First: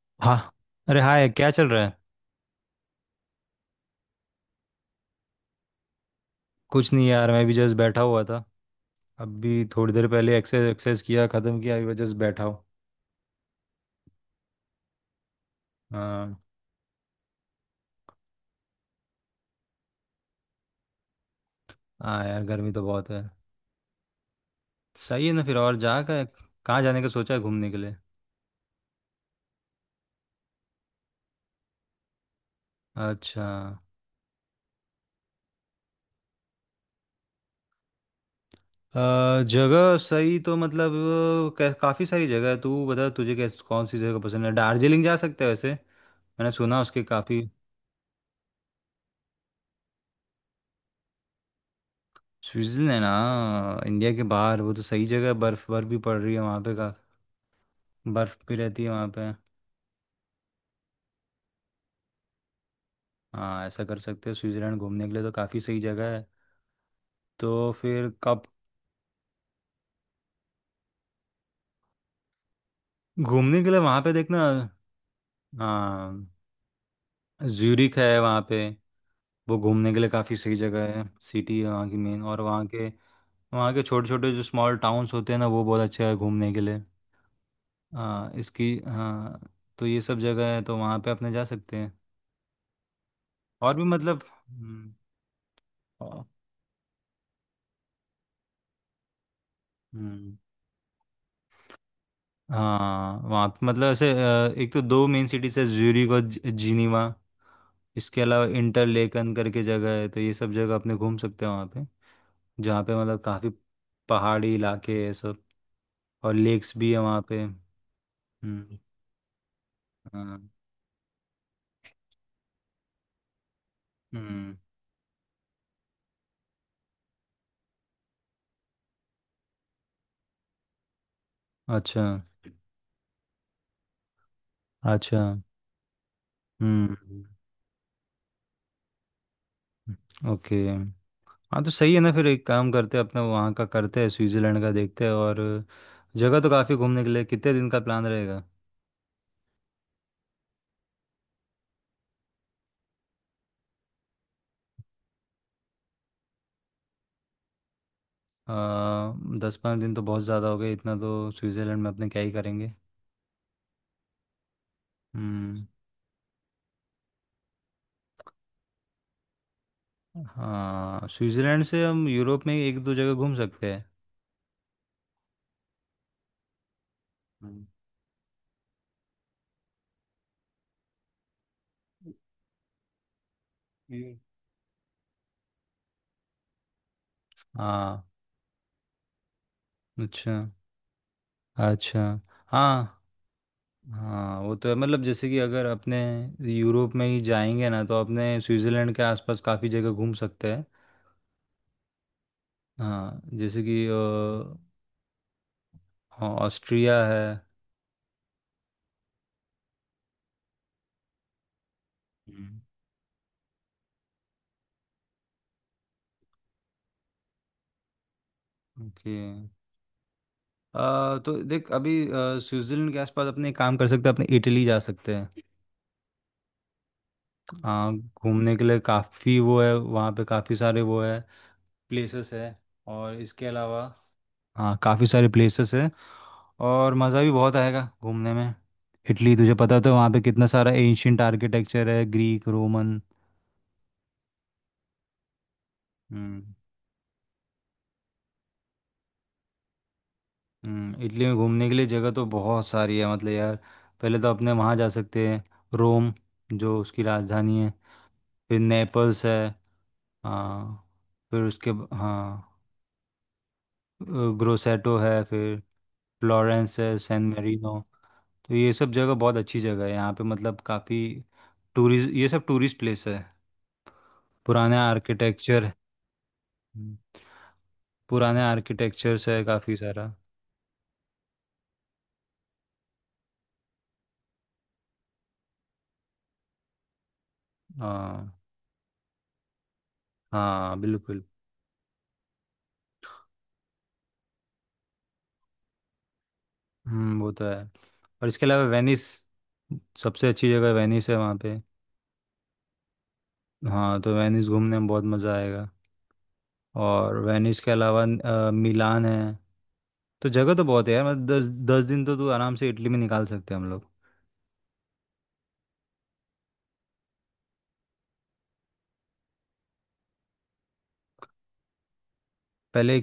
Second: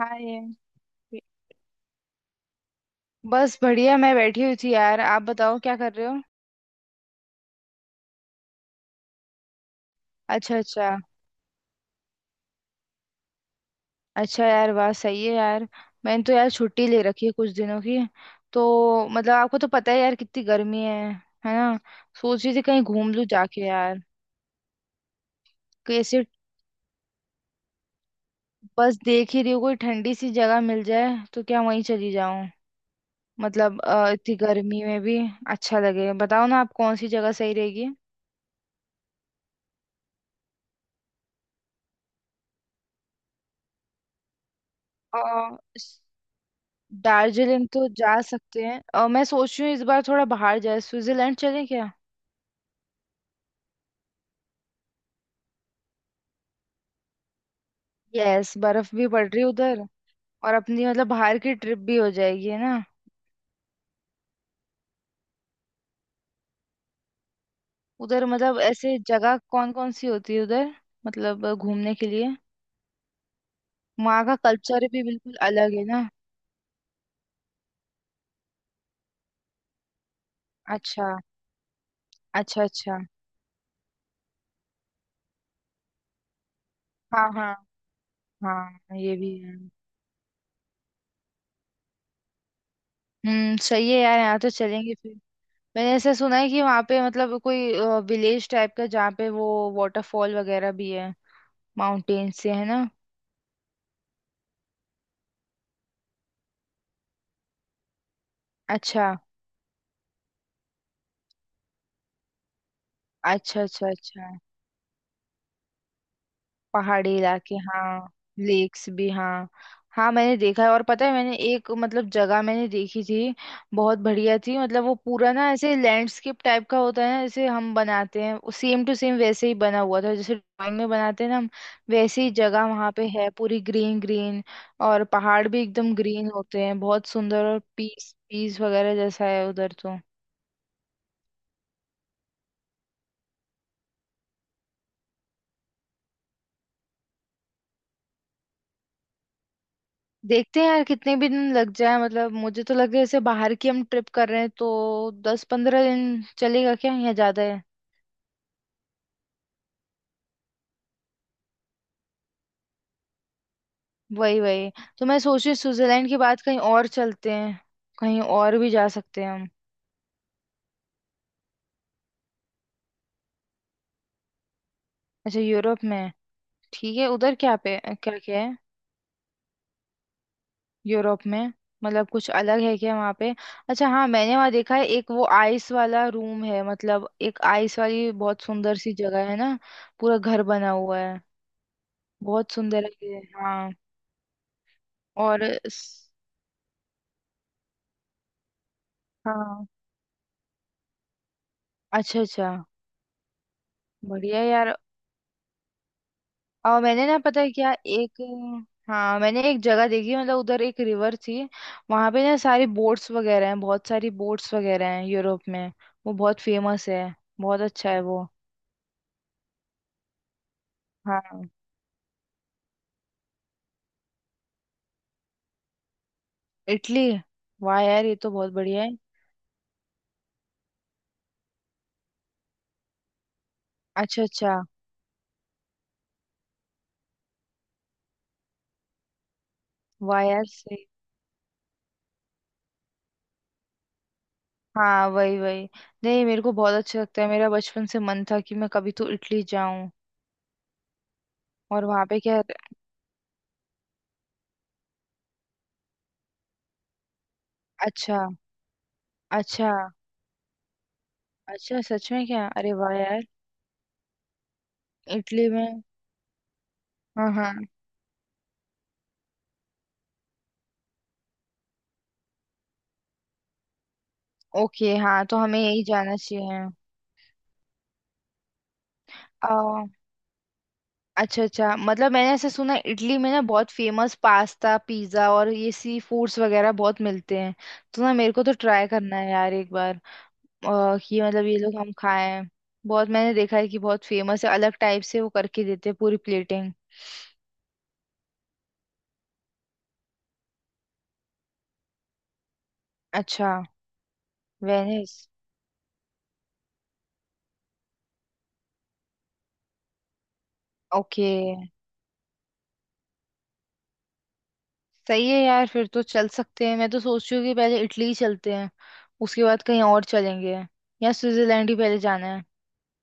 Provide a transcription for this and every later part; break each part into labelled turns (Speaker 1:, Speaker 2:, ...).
Speaker 1: हाँ
Speaker 2: हाँ।
Speaker 1: ये।
Speaker 2: अरे हाय, क्या चल रहा है।
Speaker 1: बस बढ़िया, मैं बैठी हुई थी यार। आप बताओ क्या कर रहे हो।
Speaker 2: कुछ नहीं यार, मैं भी जस्ट बैठा हुआ था। अभी थोड़ी देर पहले
Speaker 1: अच्छा
Speaker 2: एक्सरसाइज
Speaker 1: अच्छा।
Speaker 2: एक्सरसाइज किया, ख़त्म किया। अभी जस्ट बैठा हूँ।
Speaker 1: अच्छा यार, वाह सही है यार। मैंने तो
Speaker 2: हाँ।
Speaker 1: यार छुट्टी ले रखी है कुछ दिनों की। तो मतलब आपको तो पता है यार कितनी गर्मी है। है ना।
Speaker 2: हाँ यार,
Speaker 1: सोच रही थी
Speaker 2: गर्मी तो
Speaker 1: कहीं
Speaker 2: बहुत
Speaker 1: घूम
Speaker 2: है।
Speaker 1: लूं जाके यार।
Speaker 2: सही है ना फिर। और जा
Speaker 1: कैसे।
Speaker 2: का। कहाँ जाने का सोचा है घूमने के लिए।
Speaker 1: बस देख ही रही हूँ कोई ठंडी सी जगह मिल जाए। तो क्या वहीं चली जाऊं।
Speaker 2: अच्छा।
Speaker 1: मतलब इतनी गर्मी में भी अच्छा लगे। बताओ ना आप कौन सी जगह सही
Speaker 2: जगह सही तो मतलब। काफ़ी सारी जगह है। तू बता तुझे कैस कौन सी जगह पसंद है। दार्जिलिंग जा सकते हैं, वैसे
Speaker 1: रहेगी।
Speaker 2: मैंने सुना उसके काफ़ी।
Speaker 1: दार्जिलिंग तो जा सकते हैं। और मैं सोच रही हूँ इस बार थोड़ा बाहर जाए, स्विट्जरलैंड चलें क्या।
Speaker 2: स्विट्ज़रलैंड ना, इंडिया के बाहर वो तो सही जगह है। बर्फ़ बर्फ़ भी पड़ रही है वहाँ पे का। बर्फ़
Speaker 1: यस,
Speaker 2: भी रहती है
Speaker 1: बर्फ भी
Speaker 2: वहाँ
Speaker 1: पड़
Speaker 2: पे।
Speaker 1: रही है उधर। और अपनी मतलब बाहर की ट्रिप भी हो जाएगी, है ना।
Speaker 2: हाँ, ऐसा कर सकते हो। स्विट्जरलैंड घूमने के लिए तो काफ़ी सही जगह है। तो फिर
Speaker 1: उधर
Speaker 2: कब।
Speaker 1: मतलब ऐसे जगह कौन कौन सी होती है उधर। मतलब घूमने के लिए।
Speaker 2: घूमने के लिए वहाँ पे
Speaker 1: वहाँ का
Speaker 2: देखना।
Speaker 1: कल्चर भी बिल्कुल अलग है ना।
Speaker 2: हाँ, ज्यूरिक है वहाँ पे। वो घूमने के लिए काफ़ी सही जगह है।
Speaker 1: अच्छा
Speaker 2: सिटी है वहाँ की मेन, और
Speaker 1: अच्छा।
Speaker 2: वहाँ के।
Speaker 1: अच्छा।
Speaker 2: वहाँ के छोटे छोटे जो स्मॉल टाउन्स होते हैं ना, वो बहुत अच्छे हैं घूमने के लिए।
Speaker 1: हाँ हाँ।
Speaker 2: हाँ इसकी।
Speaker 1: हाँ ये भी
Speaker 2: हाँ।
Speaker 1: है।
Speaker 2: तो ये सब जगह है तो वहाँ पे अपने जा सकते हैं।
Speaker 1: हम्म,
Speaker 2: और भी
Speaker 1: सही है यार,
Speaker 2: मतलब।
Speaker 1: यहाँ तो
Speaker 2: हम्म,
Speaker 1: चलेंगे फिर। मैंने ऐसा
Speaker 2: और-
Speaker 1: सुना है कि वहाँ पे मतलब कोई विलेज टाइप का, जहाँ पे वो वाटरफॉल
Speaker 2: हम्म,
Speaker 1: वगैरह भी है। माउंटेन से है ना।
Speaker 2: हाँ, वहाँ पे मतलब ऐसे, एक तो दो मेन सिटीज है, ज्यूरिक और जिनीवा। इसके अलावा इंटर
Speaker 1: अच्छा
Speaker 2: लेकन करके जगह है, तो ये सब जगह अपने घूम सकते हैं वहाँ पे। जहाँ पे मतलब काफ़ी
Speaker 1: अच्छा अच्छा। अच्छा,
Speaker 2: पहाड़ी इलाके हैं सब। और लेक्स भी है
Speaker 1: पहाड़ी
Speaker 2: वहाँ पे।
Speaker 1: इलाके हाँ।
Speaker 2: हम्म।
Speaker 1: लेक्स भी हाँ। हाँ मैंने
Speaker 2: हाँ।
Speaker 1: देखा है। और पता है मैंने एक मतलब जगह मैंने देखी थी, बहुत बढ़िया
Speaker 2: हम्म।
Speaker 1: थी। मतलब वो पूरा ना ऐसे लैंडस्केप टाइप का होता है ना, जैसे हम बनाते हैं, सेम टू सेम वैसे ही बना हुआ था, जैसे ड्राइंग में बनाते हैं ना हम।
Speaker 2: अच्छा
Speaker 1: वैसे ही जगह वहाँ पे है, पूरी ग्रीन ग्रीन। और
Speaker 2: अच्छा।
Speaker 1: पहाड़ भी एकदम ग्रीन होते हैं,
Speaker 2: हम्म।
Speaker 1: बहुत सुंदर। और पीस पीस वगैरह जैसा है उधर तो।
Speaker 2: ओके। हाँ, तो सही है ना फिर। एक काम करते हैं, अपना वहाँ का करते हैं, स्विट्ज़रलैंड का देखते हैं। और जगह तो काफ़ी घूमने के लिए। कितने दिन का प्लान रहेगा।
Speaker 1: देखते हैं यार, कितने भी दिन लग जाए। मतलब मुझे तो लग रहा है जैसे बाहर की हम ट्रिप कर रहे हैं तो 10 15 दिन चलेगा क्या, या ज्यादा है।
Speaker 2: आ, 10 5 दिन तो बहुत ज़्यादा हो गए। इतना तो स्विट्ज़रलैंड में अपने क्या ही करेंगे।
Speaker 1: वही वही। तो मैं सोच रही हूँ
Speaker 2: हम्म।
Speaker 1: स्विट्जरलैंड के बाद कहीं और चलते हैं। कहीं और भी जा सकते हैं हम।
Speaker 2: हाँ, स्विट्जरलैंड से हम यूरोप में एक दो जगह घूम सकते हैं।
Speaker 1: अच्छा, यूरोप में। ठीक है, उधर क्या
Speaker 2: हम्म,
Speaker 1: पे क्या क्या है यूरोप में। मतलब कुछ अलग है क्या वहाँ पे। अच्छा हाँ,
Speaker 2: ये-
Speaker 1: मैंने वहाँ देखा है एक वो आइस वाला रूम है। मतलब एक आइस
Speaker 2: हाँ।
Speaker 1: वाली बहुत सुंदर सी जगह है ना, पूरा
Speaker 2: अच्छा
Speaker 1: घर बना हुआ है।
Speaker 2: अच्छा।
Speaker 1: बहुत
Speaker 2: हाँ
Speaker 1: सुंदर है ये। हाँ।
Speaker 2: हाँ, वो तो है मतलब, जैसे कि
Speaker 1: और
Speaker 2: अगर अपने यूरोप में ही जाएंगे ना, तो अपने स्विट्जरलैंड के आसपास
Speaker 1: हाँ।
Speaker 2: काफ़ी जगह घूम सकते हैं।
Speaker 1: अच्छा अच्छा।
Speaker 2: हाँ, जैसे कि
Speaker 1: बढ़िया यार।
Speaker 2: हाँ,
Speaker 1: और
Speaker 2: ऑस्ट्रिया
Speaker 1: मैंने ना
Speaker 2: है।
Speaker 1: पता है क्या एक। हाँ मैंने एक जगह देखी, मतलब उधर एक रिवर थी। वहां पे ना
Speaker 2: हम्म,
Speaker 1: सारी बोट्स वगैरह हैं, बहुत सारी बोट्स वगैरह हैं यूरोप में। वो बहुत फेमस है। बहुत अच्छा है वो।
Speaker 2: ओके। तो
Speaker 1: हाँ,
Speaker 2: देख अभी, स्विट्जरलैंड के आसपास अपने एक काम कर सकते हैं, अपने इटली जा सकते हैं।
Speaker 1: इटली। वाह यार, ये तो बहुत
Speaker 2: घूमने के लिए
Speaker 1: बढ़िया है।
Speaker 2: काफ़ी वो है। वहाँ पे काफ़ी सारे वो है, प्लेसेस है। और इसके अलावा
Speaker 1: अच्छा अच्छा।
Speaker 2: हाँ, काफ़ी सारे प्लेसेस है। और मज़ा भी बहुत आएगा घूमने में। इटली तुझे पता तो है, वहाँ पे
Speaker 1: वाह यार
Speaker 2: कितना सारा
Speaker 1: सही।
Speaker 2: एंशियंट आर्किटेक्चर है, ग्रीक रोमन।
Speaker 1: हाँ वही वही। नहीं, मेरे को
Speaker 2: हम्म।
Speaker 1: बहुत अच्छा लगता है, मेरा बचपन से मन था कि मैं कभी तो इटली जाऊं।
Speaker 2: इटली में घूमने के
Speaker 1: और
Speaker 2: लिए
Speaker 1: वहां
Speaker 2: जगह
Speaker 1: पे
Speaker 2: तो
Speaker 1: क्या।
Speaker 2: बहुत सारी है मतलब यार। पहले तो अपने वहाँ जा सकते हैं, रोम, जो उसकी राजधानी है।
Speaker 1: अच्छा
Speaker 2: फिर नेपल्स है।
Speaker 1: अच्छा।
Speaker 2: हाँ। फिर उसके
Speaker 1: अच्छा सच में
Speaker 2: हाँ।
Speaker 1: क्या, अरे वाह यार।
Speaker 2: ग्रोसेटो है
Speaker 1: इटली
Speaker 2: फिर।
Speaker 1: में।
Speaker 2: फ्लोरेंस है, सैन
Speaker 1: हाँ हाँ।
Speaker 2: मेरिनो। तो ये सब जगह बहुत अच्छी जगह है यहाँ पे, मतलब काफ़ी टूरिस्ट, ये सब टूरिस्ट प्लेस है। पुराने
Speaker 1: ओके हाँ, तो हमें
Speaker 2: आर्किटेक्चर,
Speaker 1: यही जाना चाहिए।
Speaker 2: पुराने आर्किटेक्चर्स है काफ़ी
Speaker 1: आ,
Speaker 2: सारा।
Speaker 1: अच्छा अच्छा, मतलब मैंने ऐसे सुना है, इटली में ना बहुत फेमस पास्ता पिज्जा और ये सी फूड्स वगैरह बहुत मिलते हैं। तो ना
Speaker 2: हाँ।
Speaker 1: मेरे को तो ट्राई करना है यार एक बार,
Speaker 2: हाँ
Speaker 1: कि
Speaker 2: बिल्कुल।
Speaker 1: मतलब ये लोग हम खाएं। बहुत मैंने देखा है कि बहुत फेमस है, अलग टाइप से वो करके देते हैं पूरी प्लेटिंग।
Speaker 2: हम्म। वो तो है। और इसके अलावा वेनिस। सबसे अच्छी जगह वेनिस है वहाँ पे।
Speaker 1: अच्छा।
Speaker 2: हाँ, तो वेनिस घूमने में बहुत
Speaker 1: वेनिस।
Speaker 2: मज़ा आएगा। और वेनिस के अलावा मिलान है। तो जगह तो बहुत है यार, मतलब
Speaker 1: ओके,
Speaker 2: दस दस दिन तो तू आराम से इटली में निकाल सकते हैं हम लोग।
Speaker 1: सही है यार फिर तो चल सकते हैं। मैं तो सोच रही हूँ कि पहले इटली ही चलते हैं, उसके बाद कहीं और चलेंगे। या स्विट्जरलैंड ही पहले जाना है।
Speaker 2: पहले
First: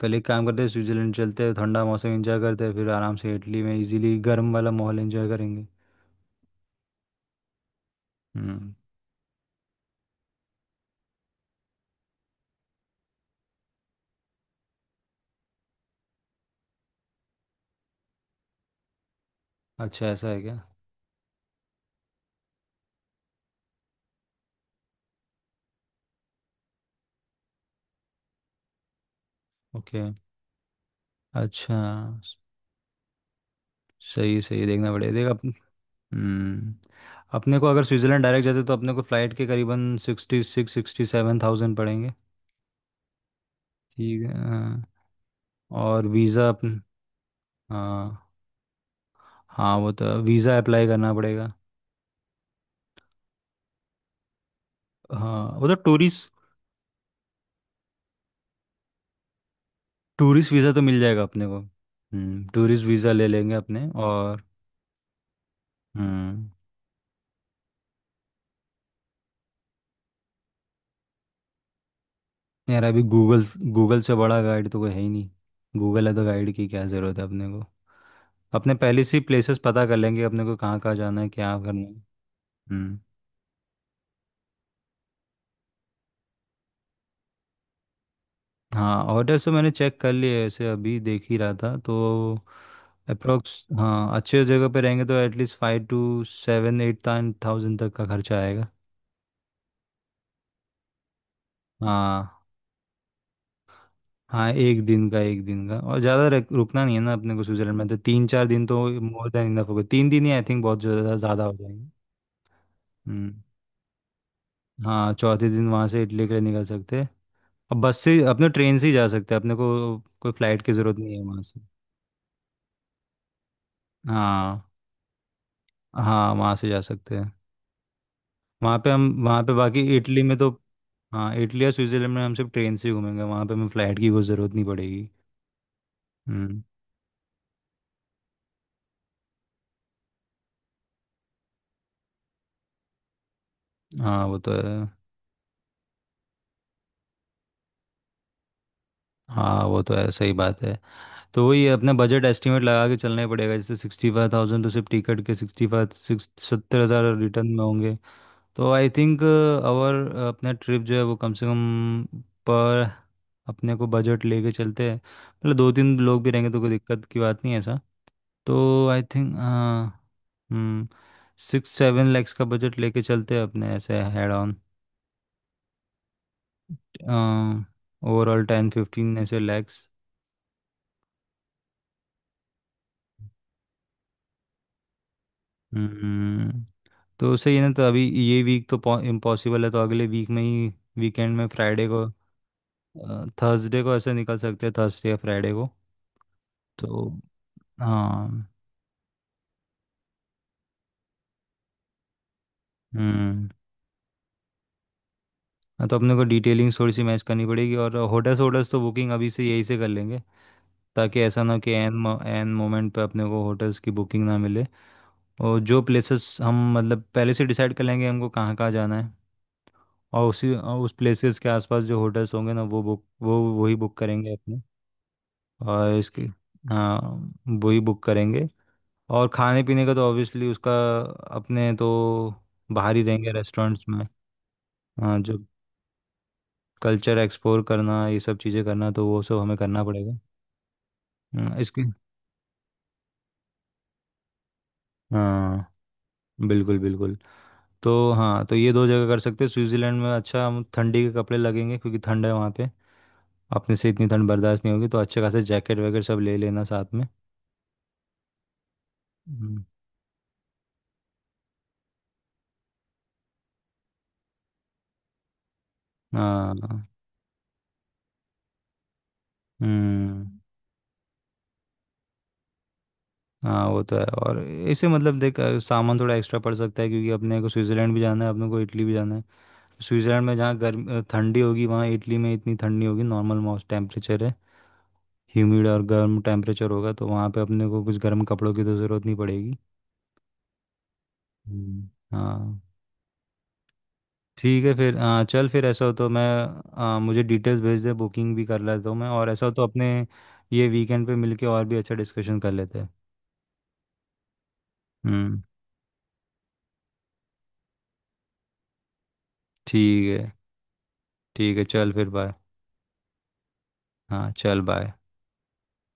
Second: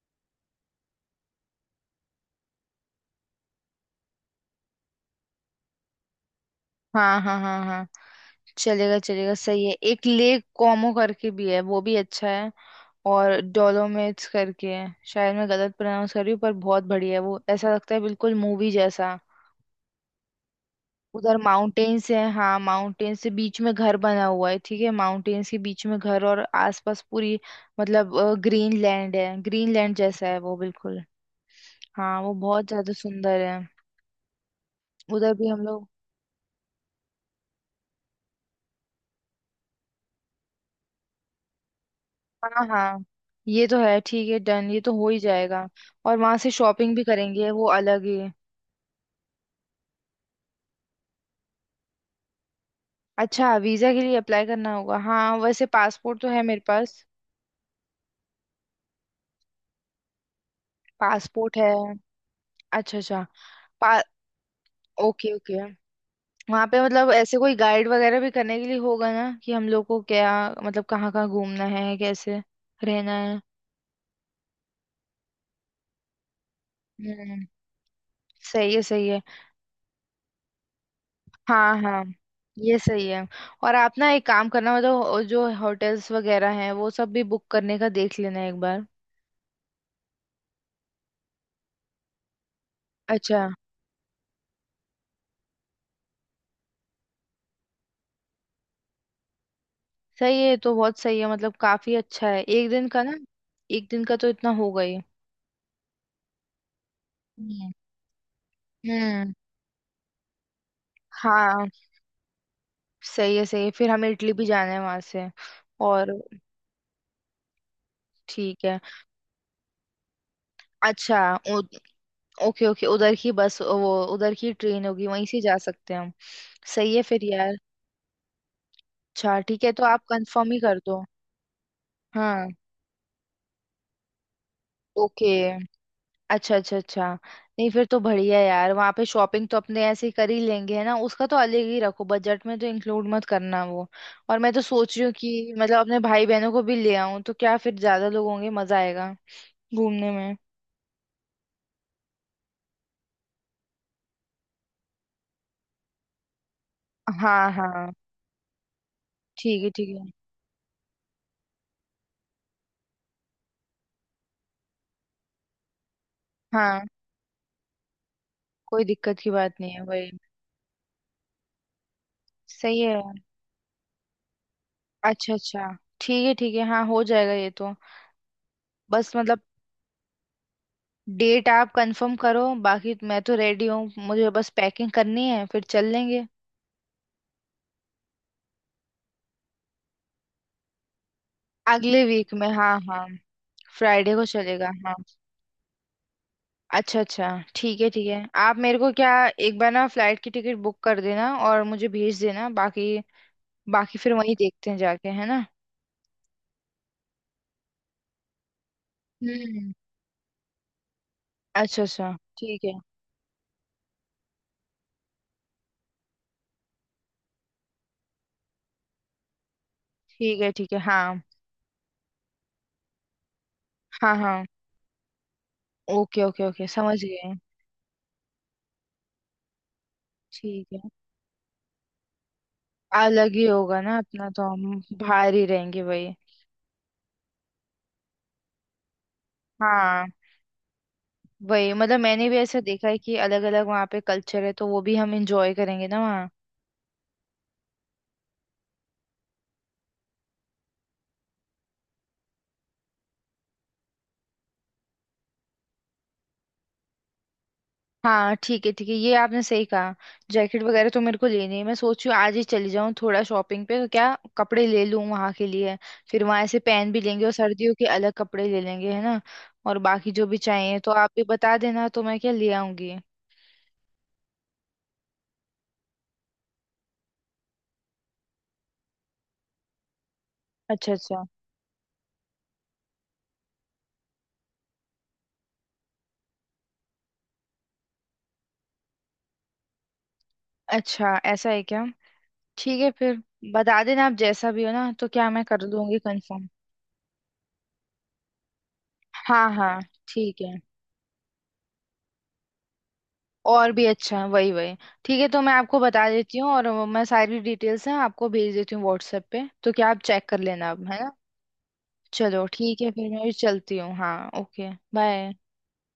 Speaker 2: पहले एक काम करते हैं, स्विट्जरलैंड चलते हैं, ठंडा मौसम एंजॉय करते हैं, फिर आराम से इटली में इजीली गर्म वाला माहौल एंजॉय करेंगे।
Speaker 1: हाँ हाँ हाँ हाँ।
Speaker 2: हम्म।
Speaker 1: चलेगा चलेगा, सही है। एक लेक कोमो करके भी है, वो भी अच्छा है। और डोलोमाइट्स करके है, शायद मैं गलत प्रोनाउंस कर रही हूँ, पर बहुत बढ़िया है वो, ऐसा लगता है बिल्कुल मूवी जैसा।
Speaker 2: अच्छा, ऐसा है क्या।
Speaker 1: उधर माउंटेन्स है। हाँ, माउंटेन्स से बीच में घर बना हुआ है। ठीक है, माउंटेन्स के बीच में घर और आसपास पूरी मतलब ग्रीन लैंड है, ग्रीन लैंड
Speaker 2: ओके।
Speaker 1: जैसा है वो बिल्कुल।
Speaker 2: अच्छा।
Speaker 1: हाँ, वो
Speaker 2: स-
Speaker 1: बहुत ज्यादा सुंदर है।
Speaker 2: सही सही देखना पड़ेगा, देख
Speaker 1: उधर भी हम लोग।
Speaker 2: हम्म। अपने को अगर स्विट्जरलैंड डायरेक्ट जाते तो अपने को फ़्लाइट के करीबन 66 67 हज़ार पड़ेंगे।
Speaker 1: हाँ हाँ, ये तो है।
Speaker 2: ठीक
Speaker 1: ठीक
Speaker 2: है।
Speaker 1: है, डन, ये
Speaker 2: हाँ।
Speaker 1: तो हो ही जाएगा।
Speaker 2: और
Speaker 1: और वहां
Speaker 2: वीज़ा
Speaker 1: से शॉपिंग भी करेंगे, वो अलग ही।
Speaker 2: हाँ। हाँ वो तो वीज़ा अप्लाई करना पड़ेगा।
Speaker 1: अच्छा, वीजा के लिए अप्लाई करना होगा। हाँ
Speaker 2: हाँ,
Speaker 1: वैसे
Speaker 2: वो तो
Speaker 1: पासपोर्ट तो
Speaker 2: टूरिस्ट,
Speaker 1: है मेरे पास।
Speaker 2: टूरिस्ट वीज़ा तो मिल जाएगा अपने
Speaker 1: पासपोर्ट
Speaker 2: को।
Speaker 1: है।
Speaker 2: हम्म। टूरिस्ट
Speaker 1: अच्छा
Speaker 2: वीज़ा
Speaker 1: अच्छा।
Speaker 2: ले लेंगे अपने।
Speaker 1: पा।
Speaker 2: और
Speaker 1: ओके ओके।
Speaker 2: हम्म।
Speaker 1: वहाँ पे मतलब ऐसे कोई गाइड वगैरह भी करने के लिए होगा ना, कि हम लोग को क्या मतलब कहाँ कहाँ घूमना है, कैसे
Speaker 2: यार अभी
Speaker 1: रहना है।
Speaker 2: गूगल, गूगल से बड़ा गाइड तो कोई है ही नहीं। गूगल है तो गाइड की क्या ज़रूरत है
Speaker 1: हम्म,
Speaker 2: अपने को।
Speaker 1: सही
Speaker 2: अपने
Speaker 1: है
Speaker 2: पहले
Speaker 1: सही
Speaker 2: से
Speaker 1: है।
Speaker 2: ही प्लेसेस पता कर लेंगे, अपने को कहाँ कहाँ जाना है, क्या
Speaker 1: हाँ
Speaker 2: करना है।
Speaker 1: हाँ, ये
Speaker 2: हम्म।
Speaker 1: सही है। और आप ना एक काम करना, मतलब जो होटल्स वगैरह हैं वो सब भी बुक करने का देख लेना एक बार।
Speaker 2: हाँ ऑर्डर्स तो मैंने चेक कर लिए, ऐसे अभी देख ही रहा था तो।
Speaker 1: अच्छा।
Speaker 2: अप्रोक्स, हाँ, अच्छे जगह पे रहेंगे तो एटलीस्ट 5 से 7 8 हज़ार तक का खर्चा आएगा।
Speaker 1: सही है, तो बहुत सही है, मतलब काफी अच्छा
Speaker 2: हाँ
Speaker 1: है एक दिन का ना। एक दिन का तो इतना
Speaker 2: हाँ, एक
Speaker 1: होगा ही।
Speaker 2: दिन का, एक दिन का। और ज़्यादा रुकना नहीं है ना अपने को
Speaker 1: हम्म।
Speaker 2: स्विट्जरलैंड में तो। 3 4 दिन तो मोर
Speaker 1: हम्म,
Speaker 2: देन इनफ होगा। 3 दिन ही आई थिंक बहुत ज़्यादा ज़्यादा हो
Speaker 1: हाँ।
Speaker 2: जाएंगे। हम्म।
Speaker 1: सही है सही है, फिर हमें इटली भी जाना है वहां
Speaker 2: हाँ,
Speaker 1: से।
Speaker 2: चौथे दिन वहाँ से
Speaker 1: और
Speaker 2: इटली के लिए निकल सकते हैं। अब बस से, अपने
Speaker 1: ठीक
Speaker 2: ट्रेन
Speaker 1: है।
Speaker 2: से ही जा सकते हैं। अपने को कोई फ्लाइट की ज़रूरत नहीं
Speaker 1: अच्छा
Speaker 2: है वहाँ से।
Speaker 1: ओके ओके, उधर की बस वो उधर की
Speaker 2: हाँ।
Speaker 1: ट्रेन होगी, वहीं से जा सकते हैं हम।
Speaker 2: हाँ, वहाँ से जा
Speaker 1: सही है
Speaker 2: सकते
Speaker 1: फिर
Speaker 2: हैं।
Speaker 1: यार।
Speaker 2: वहाँ पे हम,
Speaker 1: अच्छा
Speaker 2: वहाँ पे
Speaker 1: ठीक है,
Speaker 2: बाकी
Speaker 1: तो आप
Speaker 2: इटली में तो
Speaker 1: कंफर्म ही कर दो।
Speaker 2: हाँ, इटली या स्विट्ज़रलैंड में हम
Speaker 1: हाँ।
Speaker 2: सिर्फ ट्रेन से ही घूमेंगे। वहाँ पे हमें फ़्लाइट की कोई ज़रूरत नहीं पड़ेगी।
Speaker 1: ओके। अच्छा
Speaker 2: हम्म।
Speaker 1: अच्छा अच्छा। नहीं फिर तो बढ़िया यार, वहाँ पे शॉपिंग तो अपने ऐसे ही कर ही लेंगे, है ना। उसका तो अलग ही रखो, बजट में तो इंक्लूड मत करना वो।
Speaker 2: हाँ वो
Speaker 1: और
Speaker 2: तो
Speaker 1: मैं तो
Speaker 2: है।
Speaker 1: सोच रही हूँ कि मतलब अपने भाई बहनों को भी ले आऊँ, तो क्या फिर ज्यादा लोग होंगे, मजा आएगा
Speaker 2: हाँ वो तो
Speaker 1: घूमने
Speaker 2: है, सही
Speaker 1: में।
Speaker 2: बात है। तो वही है, अपना बजट एस्टिमेट लगा के चलना ही पड़ेगा। जैसे 65 हज़ार तो सिर्फ टिकट के, 65 66 70 हज़ार रिटर्न
Speaker 1: हाँ
Speaker 2: में
Speaker 1: हाँ।
Speaker 2: होंगे। तो आई थिंक
Speaker 1: ठीक है ठीक
Speaker 2: आवर
Speaker 1: है,
Speaker 2: अपना ट्रिप जो है वो कम से कम, पर अपने को बजट लेके चलते हैं। मतलब दो तीन लोग भी रहेंगे तो कोई
Speaker 1: हाँ,
Speaker 2: दिक्कत की बात नहीं है ऐसा।
Speaker 1: कोई
Speaker 2: तो आई
Speaker 1: दिक्कत की
Speaker 2: थिंक
Speaker 1: बात नहीं है
Speaker 2: हाँ।
Speaker 1: वही।
Speaker 2: हम्म। 6 7 लाख का बजट
Speaker 1: सही है
Speaker 2: लेके
Speaker 1: यार।
Speaker 2: चलते हैं अपने ऐसे हेड ऑन।
Speaker 1: अच्छा अच्छा। ठीक है ठीक है, हाँ हो जाएगा ये तो।
Speaker 2: ओवरऑल टेन
Speaker 1: बस
Speaker 2: फिफ्टीन ऐसे
Speaker 1: मतलब
Speaker 2: लैक्स।
Speaker 1: डेट आप कंफर्म करो, बाकी मैं तो रेडी हूँ, मुझे बस पैकिंग करनी है, फिर चल लेंगे।
Speaker 2: हम्म। तो सही है ना, तो अभी ये वीक तो इम्पॉसिबल है, तो अगले वीक में ही, वीकेंड में, फ्राइडे
Speaker 1: अगले
Speaker 2: को,
Speaker 1: वीक में, हाँ हाँ।
Speaker 2: थर्सडे को ऐसे
Speaker 1: फ्राइडे को
Speaker 2: निकल सकते
Speaker 1: चलेगा
Speaker 2: हैं,
Speaker 1: हाँ।
Speaker 2: थर्सडे या फ्राइडे को। तो
Speaker 1: अच्छा अच्छा। ठीक है ठीक है,
Speaker 2: हाँ।
Speaker 1: आप मेरे को क्या एक बार ना फ्लाइट की टिकट बुक कर देना और मुझे भेज देना। बाकी
Speaker 2: हम्म।
Speaker 1: बाकी फिर वहीं देखते हैं जाके, है ना।
Speaker 2: हाँ, तो अपने को डिटेलिंग थोड़ी सी मैच करनी पड़ेगी और होटल्स, होटल्स तो बुकिंग अभी से यही
Speaker 1: हम्म।
Speaker 2: से कर लेंगे, ताकि ऐसा ना हो कि
Speaker 1: अच्छा
Speaker 2: एन
Speaker 1: अच्छा।
Speaker 2: एन
Speaker 1: ठीक है।
Speaker 2: मोमेंट पे अपने को होटल्स की बुकिंग ना मिले। और जो प्लेसेस हम मतलब पहले से डिसाइड कर लेंगे, हमको कहाँ कहाँ जाना है, और
Speaker 1: ठीक है
Speaker 2: उसी,
Speaker 1: ठीक है।
Speaker 2: और उस
Speaker 1: हाँ
Speaker 2: प्लेसेस के आसपास जो होटल्स होंगे ना, वो बुक, वो वही बुक
Speaker 1: हाँ
Speaker 2: करेंगे
Speaker 1: हाँ।
Speaker 2: अपने। और इसके
Speaker 1: ओके ओके ओके, समझ
Speaker 2: हाँ,
Speaker 1: गए।
Speaker 2: वही बुक करेंगे। और खाने पीने का तो ऑब्वियसली
Speaker 1: ठीक
Speaker 2: उसका
Speaker 1: है।
Speaker 2: अपने तो बाहर ही रहेंगे
Speaker 1: अलग ही होगा
Speaker 2: रेस्टोरेंट्स
Speaker 1: ना
Speaker 2: में।
Speaker 1: अपना तो, हम
Speaker 2: हाँ,
Speaker 1: बाहर
Speaker 2: जो
Speaker 1: ही रहेंगे वही।
Speaker 2: कल्चर एक्सप्लोर करना, ये सब चीज़ें करना, तो वो सब हमें करना
Speaker 1: हाँ।
Speaker 2: पड़ेगा।
Speaker 1: वही,
Speaker 2: इसके
Speaker 1: मतलब मैंने भी ऐसा देखा है कि अलग अलग वहाँ पे कल्चर है, तो वो भी हम इंजॉय
Speaker 2: हाँ,
Speaker 1: करेंगे ना।
Speaker 2: बिल्कुल बिल्कुल। तो हाँ, तो ये दो जगह कर सकते हैं, स्विट्ज़रलैंड में। अच्छा, हम ठंडी के कपड़े लगेंगे क्योंकि ठंड है वहाँ पे। अपने से इतनी ठंड बर्दाश्त नहीं होगी, तो अच्छे खासे जैकेट वगैरह सब ले लेना साथ में।
Speaker 1: हाँ ठीक है ठीक है, ये आपने
Speaker 2: हम्म,
Speaker 1: सही कहा। जैकेट वगैरह तो मेरे को लेनी है, मैं सोच रही हूँ आज ही चली जाऊँ थोड़ा शॉपिंग पे, तो क्या कपड़े ले लूँ वहाँ के लिए। फिर वहाँ से
Speaker 2: हाँ।
Speaker 1: पहन भी लेंगे, और सर्दियों के अलग कपड़े ले लेंगे, है ना। और बाकी
Speaker 2: हम्म।
Speaker 1: जो भी चाहिए तो आप भी बता देना, तो मैं क्या ले आऊंगी।
Speaker 2: हाँ वो तो है। और इसे मतलब देख, सामान थोड़ा एक्स्ट्रा पड़ सकता है क्योंकि अपने को स्विट्ज़रलैंड भी जाना है, अपने को इटली भी जाना है। स्विट्ज़रलैंड में जहाँ गर्म,
Speaker 1: अच्छा अच्छा।
Speaker 2: ठंडी होगी, वहाँ इटली में इतनी ठंडी होगी, नॉर्मल मौसम टेम्परेचर है। ह्यूमिड और गर्म टेम्परेचर होगा, तो वहाँ पे अपने को कुछ गर्म कपड़ों की तो ज़रूरत नहीं पड़ेगी।
Speaker 1: अच्छा ऐसा है क्या।
Speaker 2: हम्म, हाँ।
Speaker 1: ठीक है फिर, बता देना आप जैसा भी
Speaker 2: ठीक
Speaker 1: हो
Speaker 2: है
Speaker 1: ना,
Speaker 2: फिर,
Speaker 1: तो
Speaker 2: हाँ
Speaker 1: क्या मैं
Speaker 2: चल
Speaker 1: कर
Speaker 2: फिर ऐसा हो
Speaker 1: लूँगी
Speaker 2: तो मैं,
Speaker 1: कंफर्म।
Speaker 2: हाँ, मुझे डिटेल्स भेज दे, बुकिंग भी कर लेता हूँ मैं। और ऐसा
Speaker 1: हाँ
Speaker 2: हो तो
Speaker 1: हाँ।
Speaker 2: अपने
Speaker 1: ठीक है।
Speaker 2: ये वीकेंड पे मिलके और भी अच्छा डिस्कशन कर लेते हैं।
Speaker 1: और भी अच्छा है वही वही। ठीक है, तो
Speaker 2: हम्म।
Speaker 1: मैं आपको बता देती हूँ और वो मैं सारी डिटेल्स हैं आपको भेज देती हूँ व्हाट्सएप पे, तो क्या आप
Speaker 2: ठीक
Speaker 1: चेक
Speaker 2: है।
Speaker 1: कर लेना अब, है ना।
Speaker 2: ठीक है चल फिर, बाय।
Speaker 1: चलो ठीक है फिर, मैं भी चलती हूँ, हाँ
Speaker 2: हाँ चल
Speaker 1: ओके
Speaker 2: बाय।
Speaker 1: बाय।